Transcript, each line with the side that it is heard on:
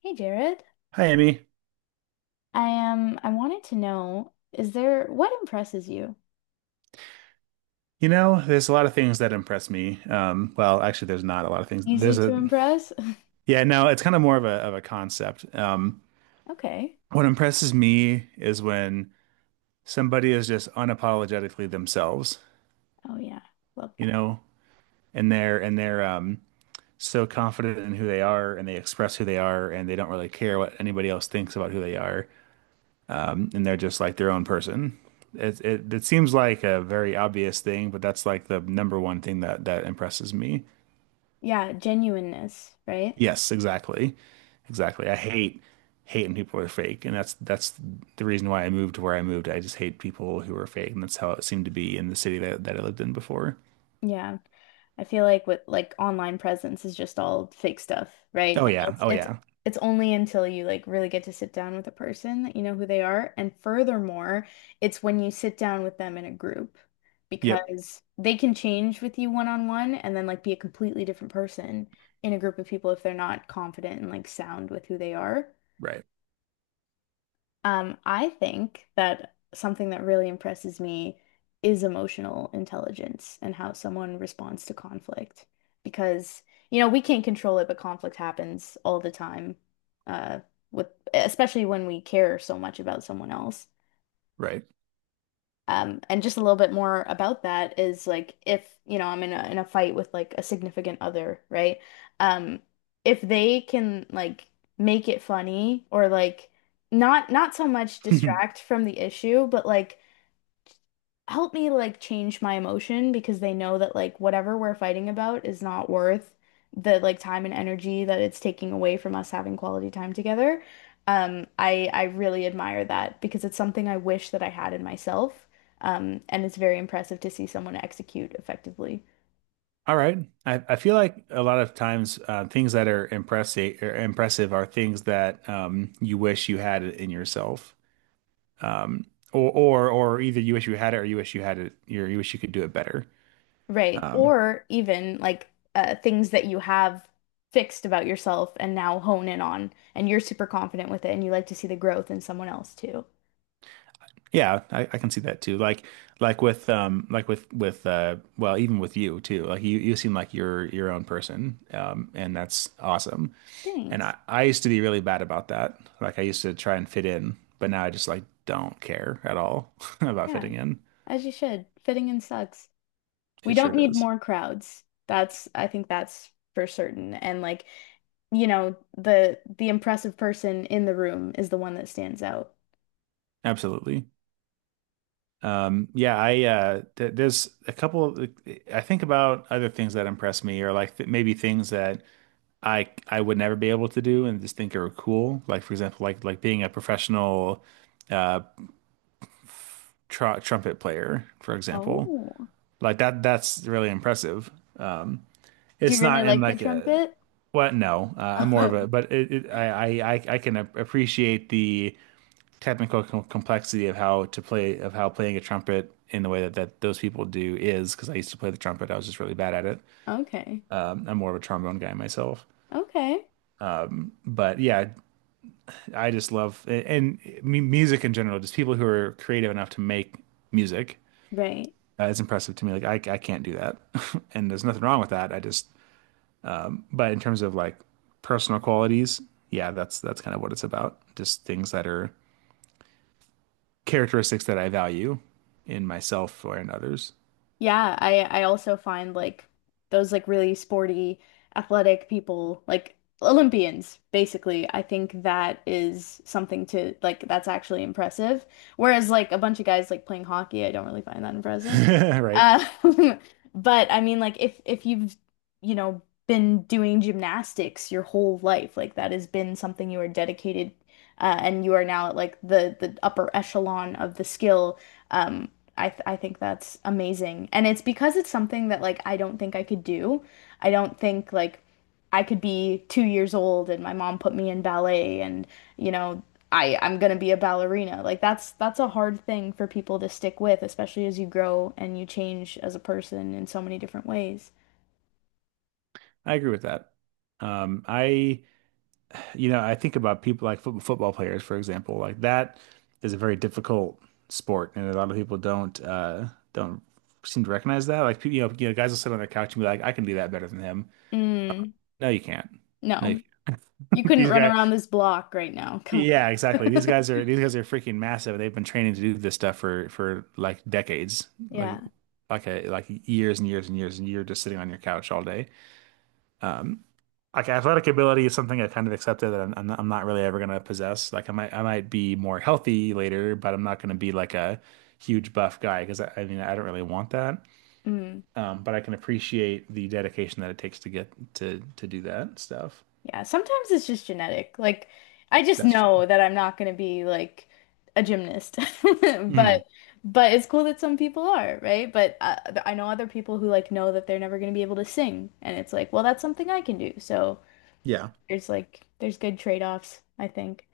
left: Hey Jared,
right: Hi, Emmy.
left: I am. I wanted to know, is there what impresses you?
right: You know, there's a lot of things that impress me. Well, there's not a lot of things.
left: Easy to impress?
right: Yeah, no, it's kind of more of a concept.
left: Okay.
right: What impresses me is when somebody is just unapologetically themselves,
left: Oh yeah, love
right: you
left: that.
right: know, and they're so confident in who they are, and they express who they are, and they don't really care what anybody else thinks about who they are, and they're just like their own person. It seems like a very obvious thing, but that's like the number one thing that impresses me.
left: Yeah, genuineness, right?
right: Yes, exactly. Exactly. I hate when people are fake, and that's the reason why I moved to where I moved. I just hate people who are fake, and that's how it seemed to be in the city that I lived in before.
left: Yeah. I feel like with like online presence is just all fake stuff, right?
right: Oh
left: And
right: yeah.
left: it's
right: Oh
left: it's
right: yeah.
left: it's only until you like really get to sit down with a person that you know who they are. And furthermore, it's when you sit down with them in a group
right: Yep.
left: because they can change with you one on one and then like be a completely different person in a group of people if they're not confident and like sound with who they are.
right: Right.
left: I think that something that really impresses me is emotional intelligence and how someone responds to conflict. Because, you know, we can't control it, but conflict happens all the time, uh, with especially when we care so much about someone else.
right: Right.
left: And just a little bit more about that is like if, you know, I'm in a fight with like a significant other, right? Um, if they can like make it funny or like not so much distract from the issue, but like help me like change my emotion because they know that like whatever we're fighting about is not worth the like time and energy that it's taking away from us having quality time together. I really admire that because it's something I wish that I had in myself. And it's very impressive to see someone execute effectively.
right: All right. I feel like a lot of times, things that are impressive or impressive are things that, you wish you had it in yourself, or either you wish you had it or you wish you had it, you wish you could do it better.
left: Right.
right: Um,
left: Or even like things that you have fixed about yourself and now hone in on, and you're super confident with it, and you like to see the growth in someone else too.
right: Yeah, I can see that too. Like, like with well, even with you too. Like you seem like you're your own person. And that's awesome. And I
left: Thanks.
right: I used to be really bad about that. Like, I used to try and fit in, but now I just like don't care at all about
left: Yeah.
right: fitting in.
left: As you should. Fitting in sucks. We
right: It sure
left: don't need
right: does.
left: more crowds. That's, I think that's for certain. And like, you know, the impressive person in the room is the one that stands out.
right: Absolutely. Yeah, I th there's I think about other things that impress me, or like th maybe things that I would never be able to do and just think are cool. Like, for example, like being a professional tr trumpet player, for example.
left: Oh.
right: Like, that's really impressive.
left: Do you
right: It's
left: really
right: not in
left: like the
right: like a
left: trumpet?
right: what? No, I'm more of a but it, I can appreciate the technical complexity of how playing a trumpet in the way that that those people do is because I used to play the trumpet. I was just really bad at it.
left: Okay.
right: I'm more of a trombone guy myself.
left: Okay.
right: But yeah, I just love and music in general, just people who are creative enough to make music.
left: Right.
right: It's impressive to me. Like, I can't do that, and there's nothing wrong with that. But in terms of like personal qualities, yeah, that's kind of what it's about. Just things that are characteristics that I value in myself or in others.
left: Yeah, I also find like those like really sporty, athletic people, like Olympians, basically. I think that is something to like that's actually impressive. Whereas like a bunch of guys like playing hockey, I don't really find that impressive.
right: Right.
left: Uh, but I mean like if you've, you know, been doing gymnastics your whole life, like that has been something you are dedicated and you are now at like the upper echelon of the skill. Um, I think that's amazing, and it's because it's something that like I don't think I could do. I don't think like I could be 2 years old and my mom put me in ballet, and you know I'm gonna be a ballerina. Like that's a hard thing for people to stick with, especially as you grow and you change as a person in so many different ways.
right: I agree with that. I You know, I think about people like football players, for example. Like, that is a very difficult sport, and a lot of people don't don't seem to recognize that. Like, you know, guys will sit on their couch and be like, "I can do that better than him."
left: Mm,
right: No, you can't. No, you
left: no,
right: can't.
left: you couldn't
right: These
left: run
right: guys,
left: around this block right now. Come
right: yeah, exactly. These
left: on.
right: guys are these guys are freaking massive. They've been training to do this stuff for like decades, like
left: Yeah.
right: like a like years and years and years, and you're just sitting on your couch all day. Um, Like athletic ability is something I kind of accepted that I'm not really ever gonna possess. Like, I might be more healthy later, but I'm not gonna be like a huge buff guy because I mean, I don't really want that.
left: Mm.
right: But I can appreciate the dedication that it takes to get to do that stuff.
left: Yeah, sometimes it's just genetic. Like, I just
right: That's true.
left: know that I'm not going to be like a gymnast. But
right: Mhm.
left: but it's cool that some people are, right? But I know other people who like know that they're never going to be able to sing, and it's like, well, that's something I can do. So
right: Yeah.
left: there's like there's good trade-offs, I think.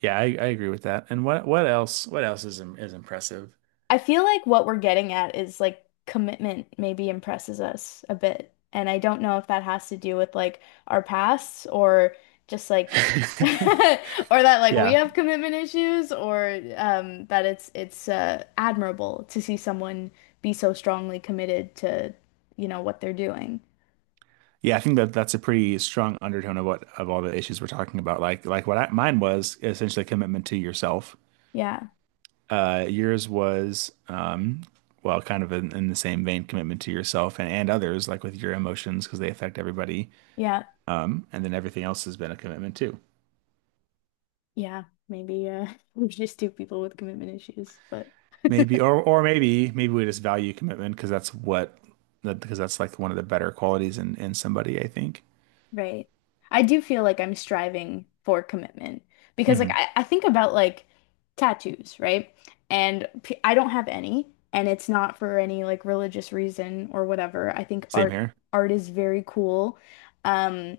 right: Yeah, I agree with that. And what else is is impressive?
left: I feel like what we're getting at is like commitment maybe impresses us a bit. And I don't know if that has to do with like our pasts or just like or that like we
right: Yeah.
left: have commitment issues or that it's admirable to see someone be so strongly committed to, you know, what they're doing.
right: Yeah, I think that that's a pretty strong undertone of what of all the issues we're talking about. Like, mine was essentially commitment to yourself.
left: Yeah.
right: Yours was, well, kind of in the same vein, commitment to yourself and others, like with your emotions, because they affect everybody.
left: Yeah.
right: And then everything else has been a commitment too.
left: Yeah. Maybe we're just two people with commitment issues, but
right: Maybe, or or maybe we just value commitment because that's what that because that's like one of the better qualities in somebody, I think.
left: Right. I do feel like I'm striving for commitment because like
right: Hmm.
left: I think about like tattoos, right? And p I don't have any and it's not for any like religious reason or whatever. I think
right: Same
left: art
right: here.
left: art is very cool. Um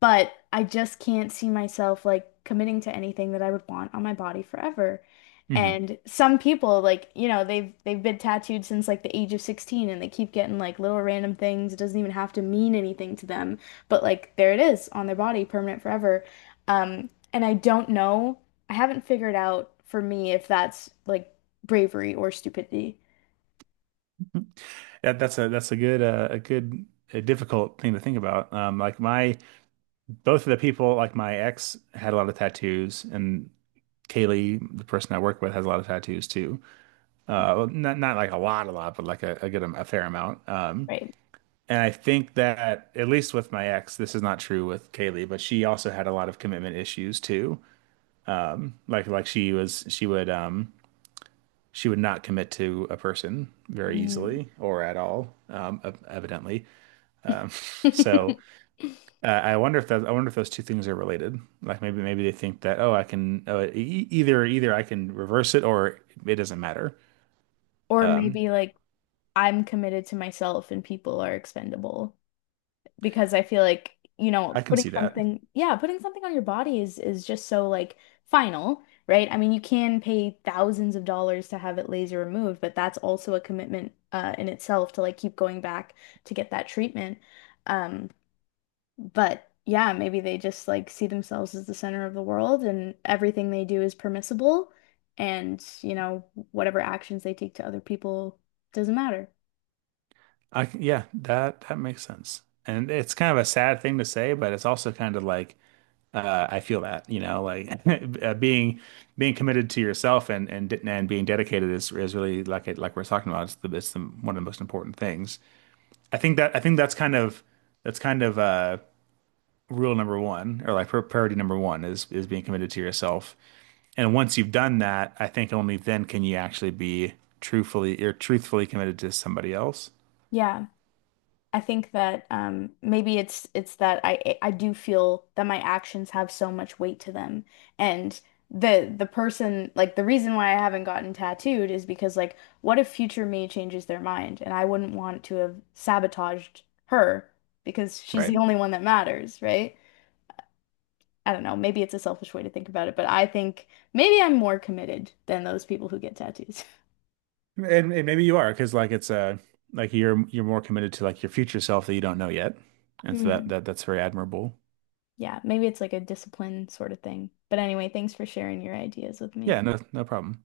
left: but I just can't see myself like committing to anything that I would want on my body forever.
right: Hmm.
left: And some people like, you know, they've been tattooed since like the age of 16 and they keep getting like little random things. It doesn't even have to mean anything to them, but like there it is on their body, permanent forever. And I don't know. I haven't figured out for me if that's like bravery or stupidity.
right: That's a good, a good, a difficult thing to think about. Like my both of the people, like my ex had a lot of tattoos, and Kaylee, the person I work with, has a lot of tattoos too. Well, not not like a lot, but like a good a fair amount.
left: Right.
right: And I think that at least with my ex, this is not true with Kaylee, but she also had a lot of commitment issues too. Like, she would not commit to a person very
left: Mm.
right: easily or at all, evidently. Um, so, I wonder if that, I wonder if those two things are related. Like, maybe they think that, oh, I can, oh, either I can reverse it, or it doesn't matter.
left: Or
right: Um,
left: maybe like I'm committed to myself and people are expendable because I feel like, you
right: I
left: know,
right: can
left: putting
right: see
left: Yeah.
right: that.
left: something, yeah, putting something on your body is just so like final, right? I mean, you can pay thousands of dollars to have it laser removed, but that's also a commitment in itself to like keep going back to get that treatment. Um, but yeah, maybe they just like see themselves as the center of the world and everything they do is permissible and, you know, whatever actions they take to other people doesn't matter.
right: Yeah, that that makes sense. And it's kind of a sad thing to say, but it's also kind of like, I feel that, you know, like uh, being being committed to yourself and and being dedicated is really like it like we're talking about. It's the, one of the most important things. I think that's kind of that's kind of, rule number one, or like priority number one is being committed to yourself. And once you've done that, I think only then can you actually be truthfully or truthfully committed to somebody else.
left: Yeah. I think that maybe it's that I do feel that my actions have so much weight to them, and the person like the reason why I haven't gotten tattooed is because like what if future me changes their mind and I wouldn't want to have sabotaged her because she's
right: Right.
left: the only one that matters, right? I don't know, maybe it's a selfish way to think about it, but I think maybe I'm more committed than those people who get tattoos.
right: And maybe you are, because like it's a like you're more committed to like your future self that you don't know yet. And so that
left: Mm.
right: that that's very admirable.
left: Yeah, maybe it's like a discipline sort of thing. But anyway, thanks for sharing your ideas with me.
right: Yeah, no, no problem.